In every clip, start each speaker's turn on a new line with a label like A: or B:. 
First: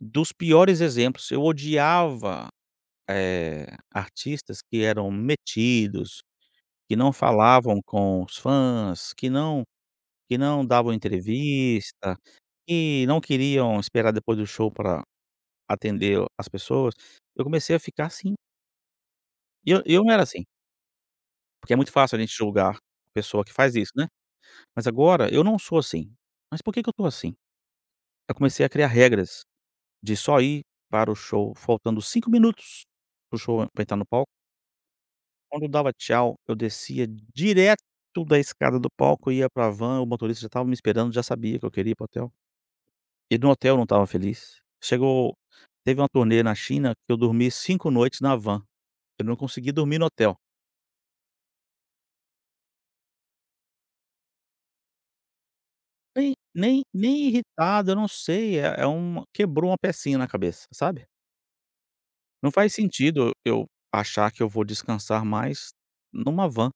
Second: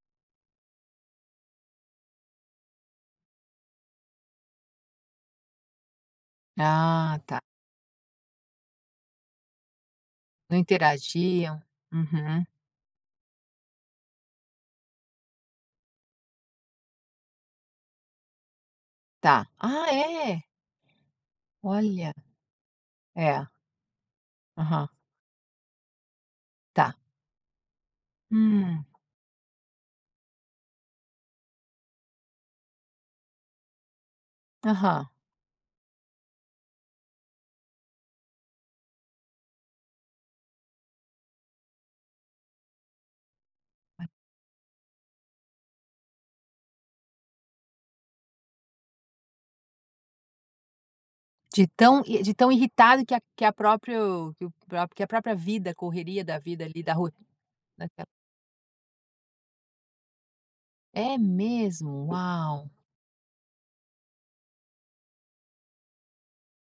A: Dos piores exemplos, eu odiava, eh, artistas que eram metidos, que não
B: Ah tá.
A: falavam com os fãs, que não que
B: Não
A: não davam
B: interagiam.
A: entrevista,
B: Uhum.
A: que não queriam esperar depois do show para atender as pessoas. Eu comecei a ficar assim.
B: Tá,
A: E eu
B: ah
A: e eu não era
B: é?
A: assim. Porque é muito
B: Olha.
A: fácil a gente julgar pessoa
B: É.
A: que faz isso, né. Mas
B: Aham.
A: agora eu não sou assim. Mas por que que eu
B: Tá.
A: estou assim? Aí comecei a
B: Hum.
A: criar regras, de só ir para o show faltando 5 minutos, para o show entrar no palco.
B: Aham.
A: Quando eu dava tchau, eu descia direto da escada do palco, ia para a van, o motorista já estava me esperando, já sabia que eu queria ir para o hotel. E no hotel não estava
B: Olha.
A: feliz. Chegou teve uma turnê na China que eu dormi 5 noites na van, eu não consegui dormir no hotel.
B: De tão e de tão irritado que a que a próprio que o que a própria vida, a correria
A: Nem
B: da vida ali
A: nem
B: da ro
A: nem irritado, eu não sei, é é um quebrou uma pecinha na cabeça, sabe.
B: É mesmo?
A: Não
B: Uau.
A: faz sentido, eu achar que eu vou descansar mais em uma van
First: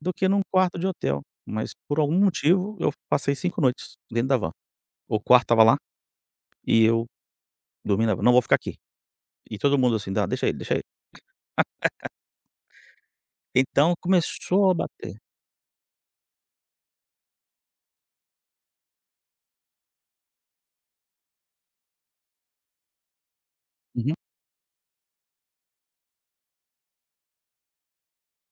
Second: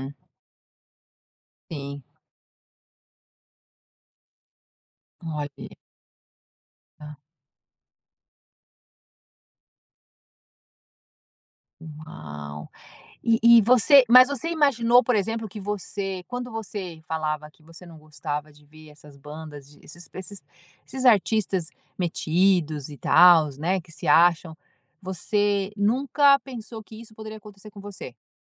A: do que em um quarto de hotel, mas por
B: Sim.
A: algum motivo eu passei 5 noites dentro da van. O quarto estava
B: Olha.
A: lá, e eu,
B: Tá.
A: dormindo na van, "Não vou ficar aqui". E todo mundo assim: "ah, deixa ele, deixa ele".
B: Uau. E e
A: Então
B: você, mas você
A: começou a
B: imaginou, por
A: bater
B: exemplo, que você quando você falava que você não gostava de ver essas bandas, desses esses esses artistas metidos e tals, né, que se
A: Uhum.
B: acham, você nunca pensou que isso poderia acontecer com você?